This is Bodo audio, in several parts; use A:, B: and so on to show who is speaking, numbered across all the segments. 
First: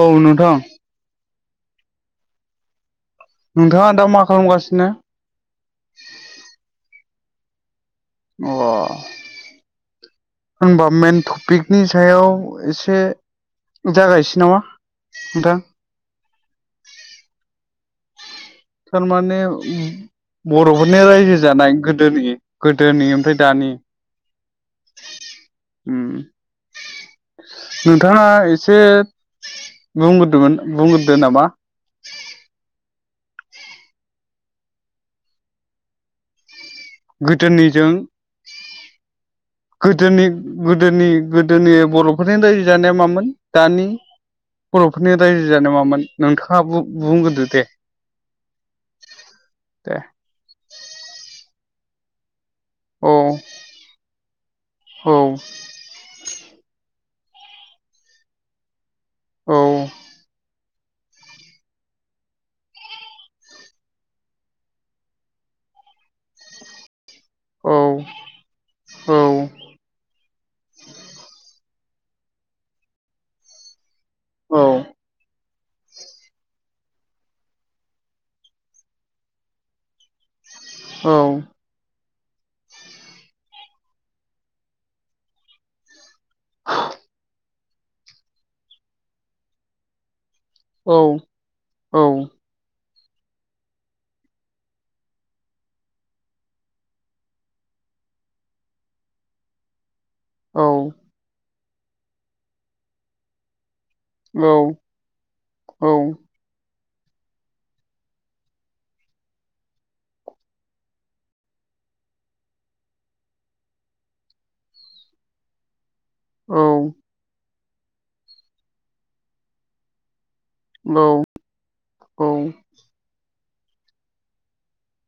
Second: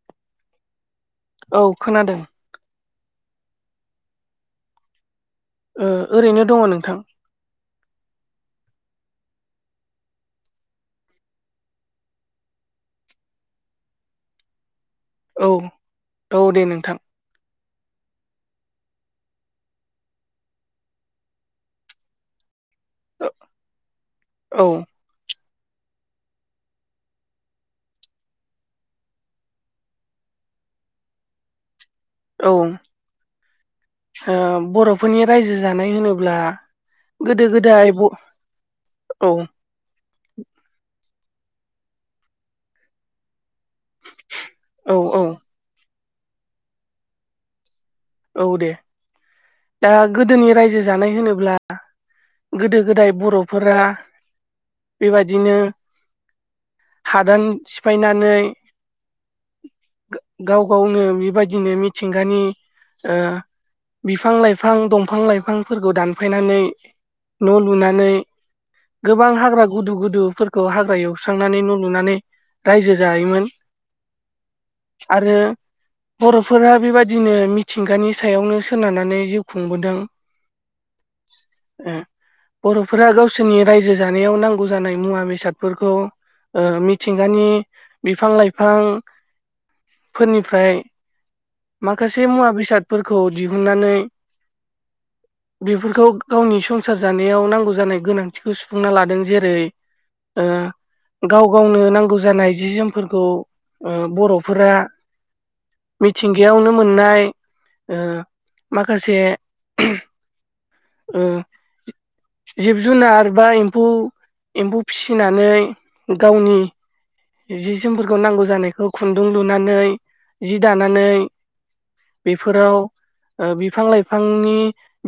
A: औ नोंथां
B: औ खोनादों
A: नोंथाङा दा मा खालामगासिनो?
B: ओ ओरैनो दङ नोंथां।
A: अ होमबा मेन थफिखनि सायाव एसे जागायसै नामा?
B: औ
A: नोंथां
B: औ दे नोंथां।
A: थारमाने बर'फोरनि रायजो जानाय गोदोनि गोदोनि ओमफ्राय दानि
B: औ औ
A: उम नोंथाङा एसे बुंग्रदोमोन बुंग्रोदो नामा।
B: औ ओ बरफोरनि रायजो जानाय होनोब्ला गोदो गोदाय
A: गोदोनिजों
B: ब औ
A: गोदोनि गोदोनि गोदोनि बर'फोरनि रायजो जानाया मामोन दानि
B: औ
A: बर'फोरनि
B: औ
A: रायजो जानाया मामोन नोंथाङा बु-बुंग्रोदो दे।
B: औ दे दा
A: दे
B: गोदोनि रायजो जानाय होनोब्ला गोदो
A: औ
B: गोदाय बर'फोरा
A: औ
B: बेबादिनो हादान सिफायनानै
A: औ
B: गाव गावनो बेबायदिनो मिथिंगानि ओ बिफां लाइफां दंफां लाइफांफोरखौ दानफायनानै न' लुनानै
A: औ
B: गोबां
A: औ
B: हाग्रा गुदु गुदु फोर खौ हाग्रा एवस्रांनानै न' लुनानै रायजो जायोमोन।
A: औ
B: आरो बर'फोरा बेबायदिनो मि थिंगानि सायावनो सोनारनानै जिउ खुंबोदों। ओ बर'फोरा गावसोरनि रायजो जानायाव नांगौ जानाय मुवा बेसादफोरखौ ओ मिथिंगानि बिफां लाइफां फोरनिफ्राय माखासे मुवा बेसादफोरखौ दिहुननानै
A: [unintelligible] [inaudible]
B: बेफोरखौ गावनि संसार जानायाव नांगौ जानाय गोनांथिखौ सुफुंना लादों। जेरै ओ गाव गावनो नांगौ जानाय जि जोमफोरखौ उम बर'फोरा मिथिंगायावनो मोननाय उम माखासे उम जिब जुनार बा एम्फौ एम्फौ फिसिनानै गावनि जि जोमफोरखौ नांगौ जानायखौ खुन्दुं लुनानै जि दानानै बेफोराव ओ बिफां लाइफांनि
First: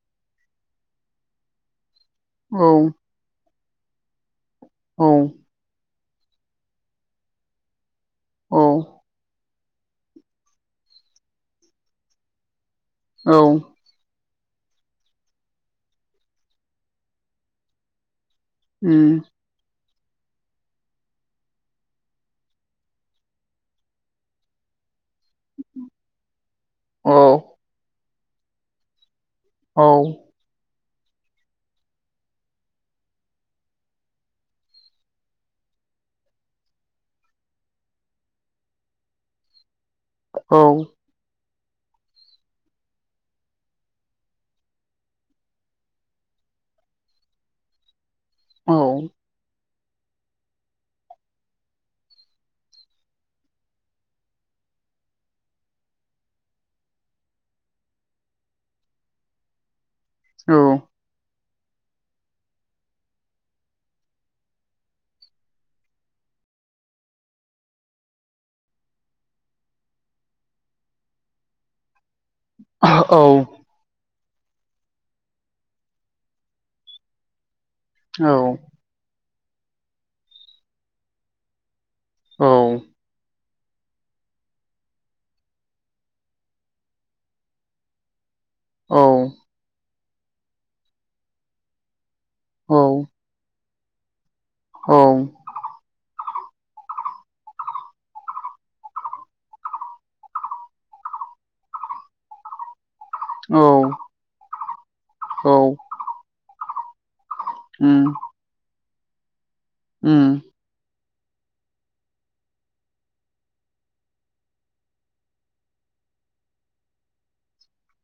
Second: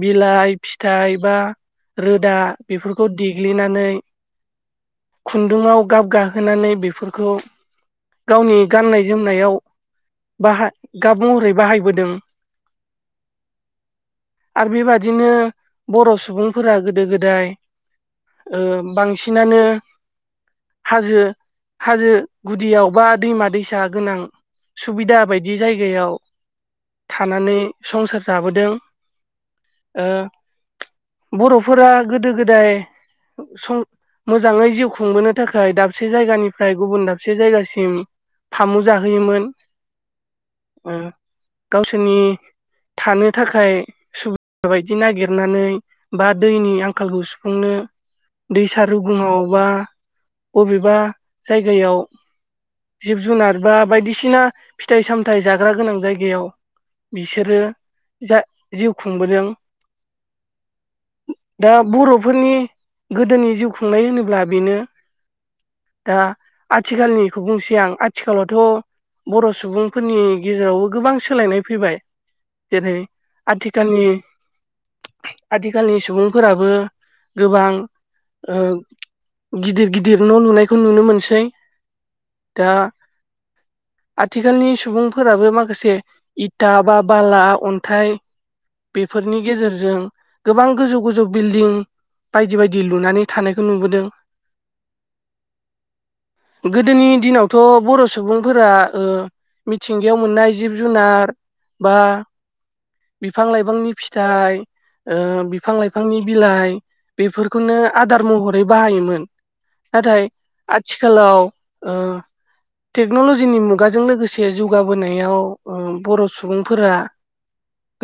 B: बिलाइ फिथाइ बा रोदा बेफोरखौ देग्लिनानै खुन्दुंङाव गाब गाहोनानै बे फोरखौ गावनि गाननाय जोमनायाव बाहा गाब मरै बाहायबोदों
A: औ।
B: आरो बेबादिनो बर' सुबुंफोरा गोदो गोदाय ओ बांसिनानो हाजो हाजो गुदियाव बा दैमा दैसा गोनां सुबिदा बायदि जायगायाव थानानै संसार जाबोदों ओ बर'फोरा गोदो गोदाय सं मोजाङै जिउ खुंबोनो थाखाय दाबसे जायगानि फ्राय गुबुन दाबसे जायगासिम फामु जाहोयोमोन।
A: औ
B: ओ गावसोरनि थानो थाखाय सुबिदा बायदि नागिरनानै बा दैनि आंखालखौ सुफुंनो दैसा
A: औ
B: रुगुंङाव बा बबेबा जायगायाव जिब जुनार बा बायदिसिना फिथाइ सामथायाइ जाग्रा गोनां जायगायाव बिसोरो जा जिउ खुंबोदों
A: औ
B: दा बर'फोरनि गोदोनि जिउ खुंनाय होनोब्ला बेनो दा आथिखालनिखौ बुंसै आं आथिखालावथ' बर' सुबुंफोरनि गेजेरावबो गोबां सोलायनाय फैबाय जेरै आथि गामि आथिखालनि सुबुंफोराबो गोबां ओ गिदिर गिदिर न' लुनायखौ नुनो मोनसै। दा आथिखालनि सुबुंफोराबो माखासे इथा बा बाला अन्थाइ बेफोरनि गेजेरजों गोबां गोजौ गोजौ बिल्डिं बायदि बायदि लुनानै थानाय खौ नुबोदों।
A: औ
B: गोदोनि दिनावथ बर' सुबुंफोरा ओ मिथिंगायाव मोननाय जिब जुनार बा बिफां लाइफांनि फिथाइ ओ बिफां लाइफांनि बिलाइ बेफोरखौनो आदार महरै बाहायोमोन। नाथाय आथिखालाव ओ टेक्न'लजिनि मुगाजों लोगोसे जौगाबोनायाव ओ बर' सुबुंफोरा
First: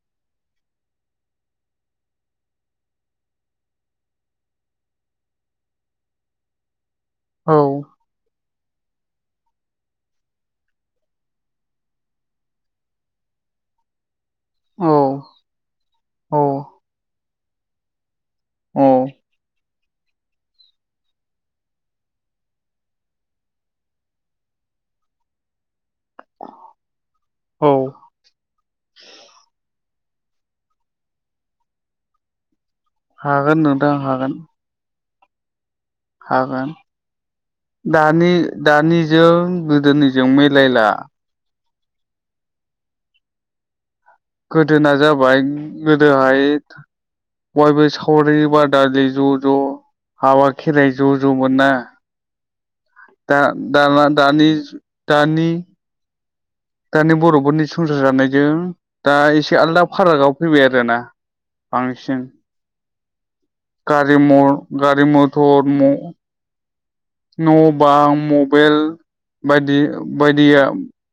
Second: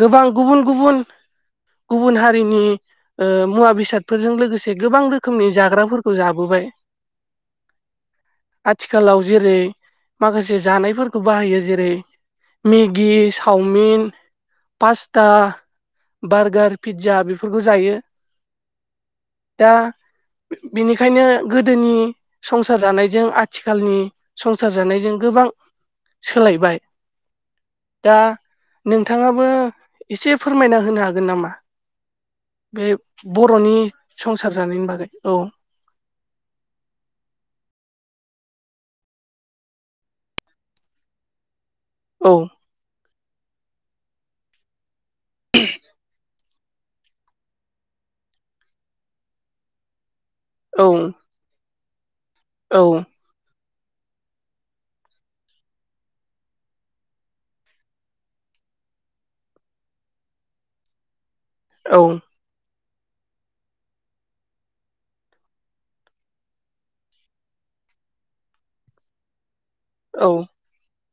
B: गोबां गुबुन गुबुन गुबुन हारिनि ओ मुवा बेसादफोरजों लोगोसे गोबां रोखोमनि जाग्राफोरखौ जाबोबाय
A: औ
B: आथिखालाव जेरै माखासे जानायफोरखौ बाहायो जेरै मेगि चावमिन फासथा बार्गार पिज्जा बेफोरखौ जायो
A: अ
B: दा बेनिखायनो गोदोनि संसार जानायजों आथिखालनि संसार जानायजों गोबां सोलायबाय दा नोंथाङाबो एसे फोरमायना होनो हागोन नामा बे
A: हागोन
B: बर'नि
A: नोंथां
B: संसार जानायनि बागै औ
A: हागा दानि दानिजों गोदोनिजों मिलायला
B: औ
A: गोदोना जाबाय गोदोहाय बयबो सावरि बादालि ज' ज' हाबा
B: औ
A: खेराइ ज' ज' दंमोनना
B: औ
A: दा दाना दानि दानि दानि बर'फोरनि संसार जानायजों दा एसे आलादा फारागआव फैबाय आरोना
B: औ
A: बांसिन गारि म गारि मथर म न' बां मबेल बायदि
B: औ
A: बायदिया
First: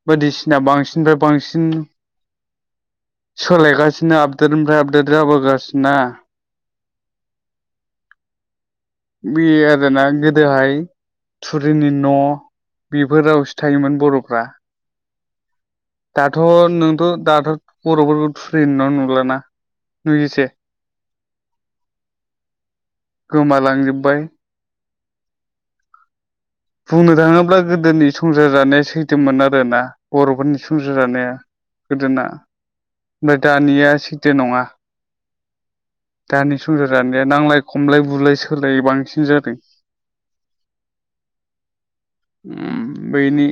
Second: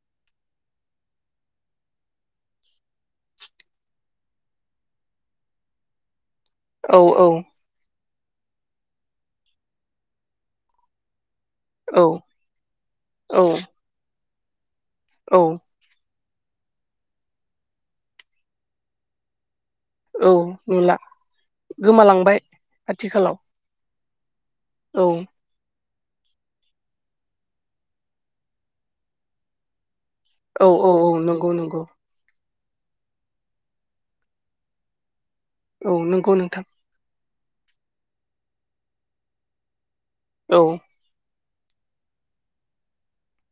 A: बायदिसिना बांसिननिफ्राय बांसिन सोलायगासिनो आपडेटनिफ्राय आपडेट जाबोगासिनोना
B: औ औ
A: बे आरोना गोदोहाय थुरिनि
B: औ
A: न' बेफोरावसो
B: औ
A: थायोमोन बरफ्रा
B: औ
A: दाथ' नोंथ' दाथ' बर'फोरखौ थुरि न' नुलाना
B: औ
A: नुयोसै
B: नुला गोमालांबाय आथिखालाव
A: लांजोबबाय
B: औ
A: बुंनो थाङोब्ला गोदोनि संसार जानाया सैथोमोन आरो ना बर'फोरनि
B: औ औ
A: संसार
B: औ
A: जानाया
B: नंगौ नंगौ
A: गोदोना ओमफ्राय दानिया सैथो नङा
B: औ नंगौ
A: दानि
B: नोंथां
A: संसार जानाया नांलाय खमलाय बुलाय सोलाय बांसिन जादों
B: औ
A: बेैनि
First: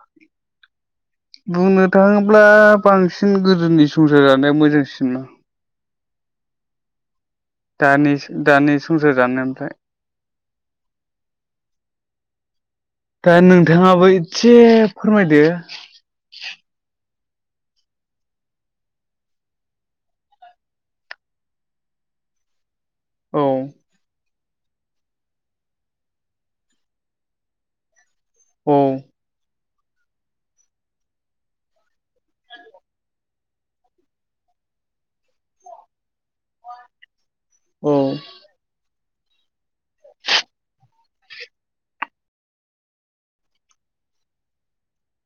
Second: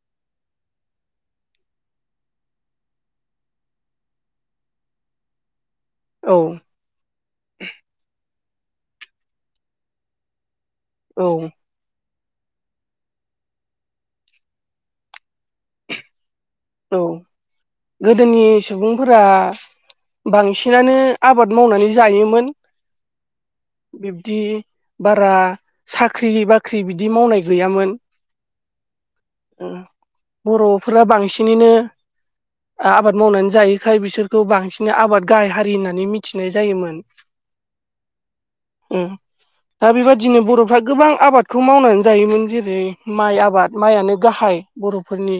A: [inaudible] बुंनो थाङोब्ला बांसिन गोदोनि संसार जानाया मोजांसिन मोन
B: औ
A: दानि दानि संसार जानाय निफ्राय
B: औ
A: दा नोंथाङाबो एसे फोरमायदो
B: औ गोदोनि सुबुंफोरा बांसिनानो आबाद मावनानै जायोमोन।
A: औ।
B: बिब्दि बारा साख्रि बाख्रि बिदि मावनाय गैयामोन।
A: औ।
B: बर'फोरा बांसिनैनो आबाद मावनानै जायैखाय बिसोरखौ बांसिन आबाद गाहाय हारि होननानै मिथिनाय जायोमोन। [unintelligible]
A: औ।
B: ओम। दा बेबायदिनो बर'फ्रा गोबां आबादखौ मावनानै जायोमोन जेरै माइ आबाद माइयानो गाहाय बर'फोरनि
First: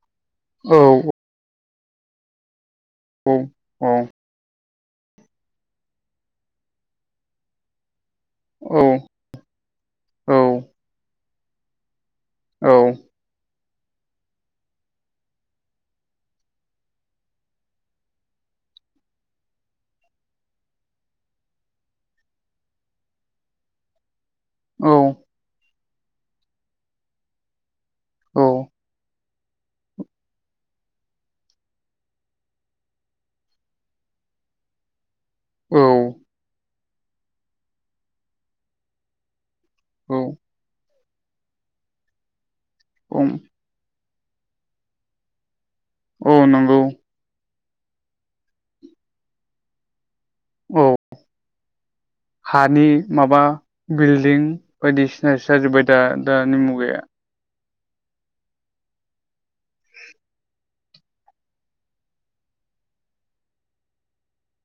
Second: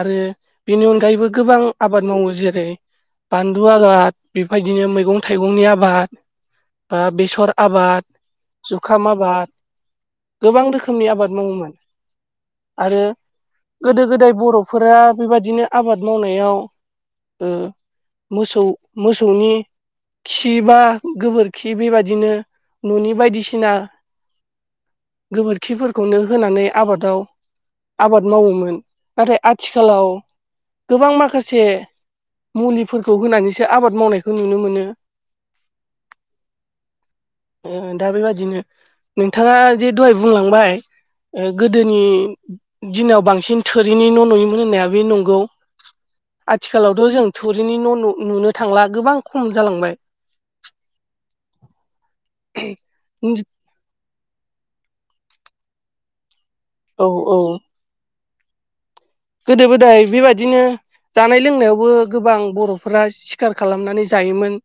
B: आरो
A: औ
B: बेनि अनगायैबो गोबां आबाद मावो जेरै
A: औ
B: बानलु
A: औ
B: आगाद बेबायदिनो मैगं थाइगंनि आबाद बा बेसर आबाद
A: औ
B: जुखाम आबाद
A: औ
B: गोबां रोखोमनि आबाद मावोमोन
A: औ
B: आरो गोदो गोदाय बर'फोरा बेबायदिनो आबाद मावनायाव ओ मोसौ मोसौनि खि बा गोबोरखि बेबादिनो न'नि बायदिसिना गोबोरखिफोरखौनो होनानै आबादाव आबाद
A: औ
B: मावोमोन। नाथाय आथिखालाव गोबां माखासे मुलिफोरखौ होनानैसो आबाद मावनायखौ नुनो मोनो।
A: औ।
B: [inaudible] ओ दा बेबादिनो नोंथाङा जे दहाय बुंलांबाय गोदोनि दिनाव बांसिन थोरिनि न' नुयोमोन होननाया बे नंगौ।
A: औ नंगौ
B: आथिखालावथ' जों थुरिनि न' नुनो थांला गोबां खम जालांबाय।
A: औ हानि माबा बिल्डिं बायदिसिनासो जाजोब्बाय दा दानि मुगायाव।
B: औ-औ! गोदो गोदाय बेबादिनो जानाय लोंनायावबो गोबां बर'फोरा सिखार खालामनानै जायोमोन।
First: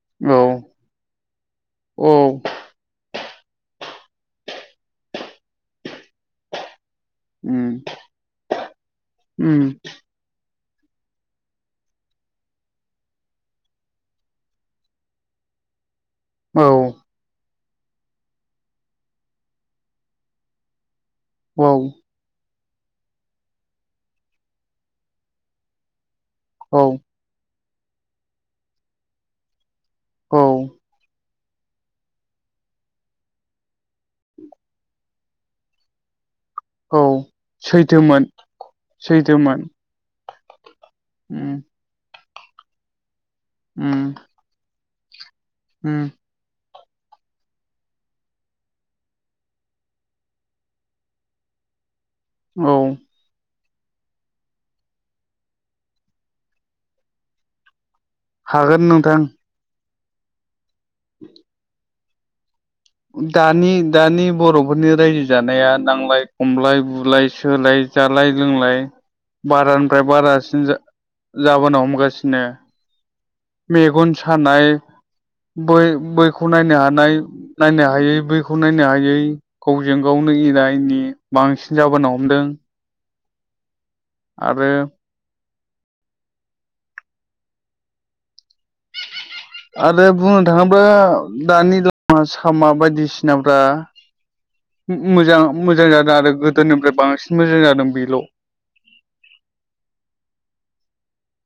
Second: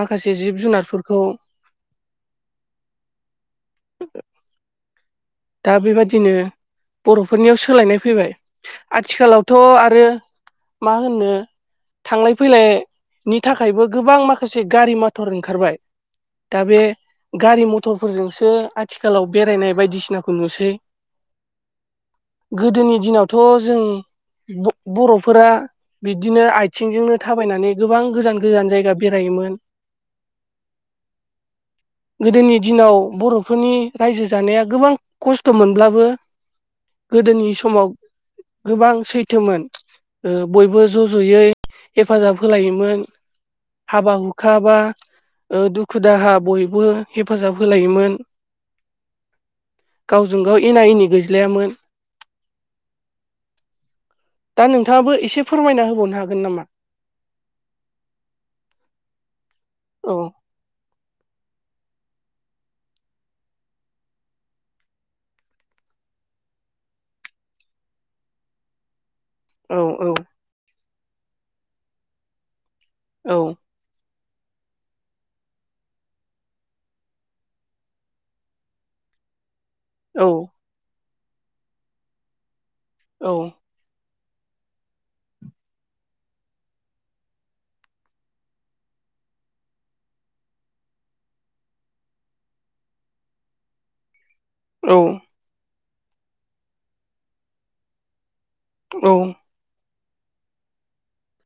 B: माखासे
A: औ
B: जिब जुनारफोरखौ [inaudible]
A: औ
B: दा बेबादिनो बर'फोरनियाव
A: उम
B: सोलायनाय फैबाय
A: उम
B: आथिखालावथ' आरो मा होनो थांलाय फैलायनि थाखायबो गोबां माखासे गारि मथर ओंखारबाय। दा
A: औ
B: बे गारि मथरफोरजोंसो आथिखालाव बेरायनाय बायदिसिनाखौ नुसै।
A: औ।
B: गोदोनि दिनावथ' जों बर'फोरा बिदिनो
A: औ
B: आथिंजोंनो थाबायनानै गोबां गोजान गोजान जायगा बेरायोमोन।
A: औ।
B: गोदोनि दिनाव बर'फोरनि रायजो जानाया गोबां खस्थ' मोनब्लाबो
A: औ
B: गोदोनि समाव
A: सैथोमोन
B: गोबां सैथोमोन। ओ बयबो ज' ज'यै
A: उम
B: हेफाजाब होलायोमोन
A: उम
B: हाबा हुखा खा बा दुखु
A: उम
B: दाहा बयबो हेफाजाब होलायोमोन। गावजों गाव एना एनि गैज्लायामोन।
A: औ
B: दा नोंथाङाबो एसे फोरमायना होबावनो हागोन नामा
A: हागोन नोंथां।
B: औ
A: दानि दानि बर'फोरनि रायजो जानाया नांलाय खमलाय बुलाय सोलाय जालाय लोंलाय
B: औ
A: बारानिफ्राय
B: औ
A: बारासिन जा जाबोनो हमगासिनो
B: औ
A: मेगन सानाय बै बैखौ नायनो हानाय नायनो हायै बैखौ नायनो हायै गावजों
B: औ
A: गावनो एना एनि बांसिन जाबोनो हमदों
B: औ
A: आरो आरो बुंनो थाङोब्ला दानि लामा सामा बायदिसिनाफ्रा
B: औ
A: मोजां मोजां जादों आरो गोदोनिफ्राय बांसिन मोजां जादों बेल'
B: औ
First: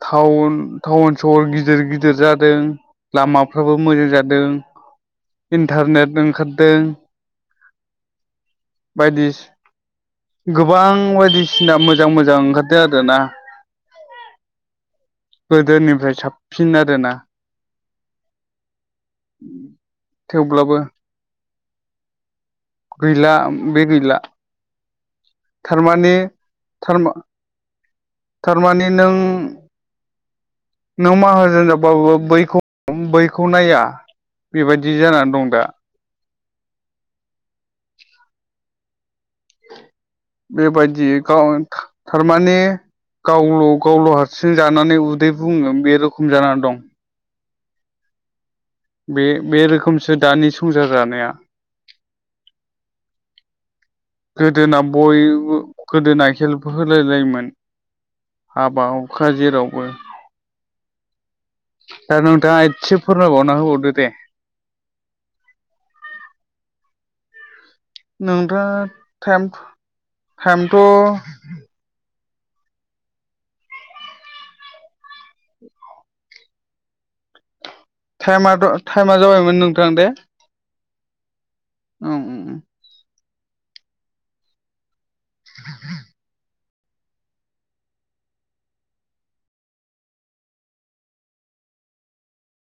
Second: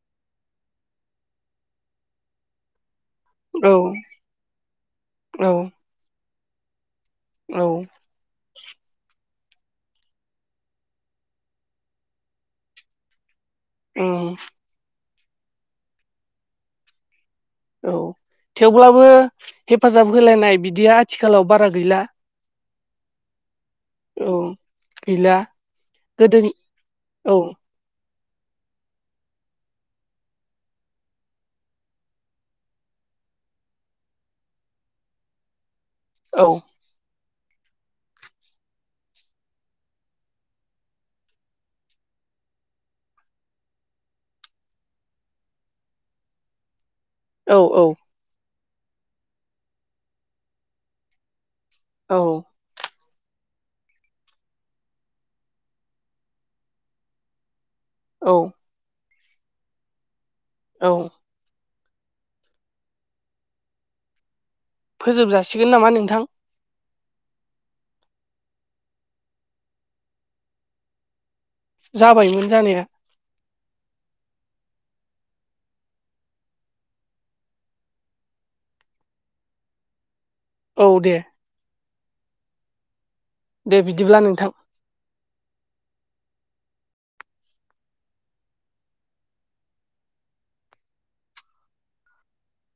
A: टाउन टाउन सहर गिदिर गिदिर जादों लामाफ्राबो मोजां जादों
B: औ
A: इन्टारनेट ओंखारदों
B: औ
A: बायदिस गोबां बायदिसिना मोजां मोजां ओंखारदों आरोना
B: ओ
A: गोदोनिफ्राय साबसिन आरोना
B: औ थेवब्लाबो हेफाजाब होलायनाय
A: थेवब्लाबो
B: बिदिया आथिखालाव बारा गैला
A: गैला बे गैला
B: औ गैला
A: थारमाने
B: गोदोनि
A: थारमा
B: औ
A: थारमाने नों नों माहाजोन जाबाबो बैखौ बैखौ नाया बेबायदि जानानै दं दा
B: औ
A: बेबायदि गाव था थारमाने गावल' गावल'हारसिं जानानै उदै बुंगोन बे रोखोम जाना दं
B: औ औ
A: बे बे रोखोमसो दानि संसार जानाया
B: औ
A: गोदोना बयबो गोदोना हेल्फ होलायलायोमोन
B: औ
A: हाबा हुखा जेरावबो
B: औ
A: दा नोंथाङा एसे फोरमायबावना होबावदो दे
B: फोजोबजासिगोन नामा नोंथां
A: नोंथाङा टाइम टाइमथ'
B: जाबायमोन जानाया
A: टाइमाथ' टाइमा जाबायमोन नोंथां दे
B: औ दे
A: ओम ओम
B: दे बिदिब्ला नोंथां।
A: [unintelligible]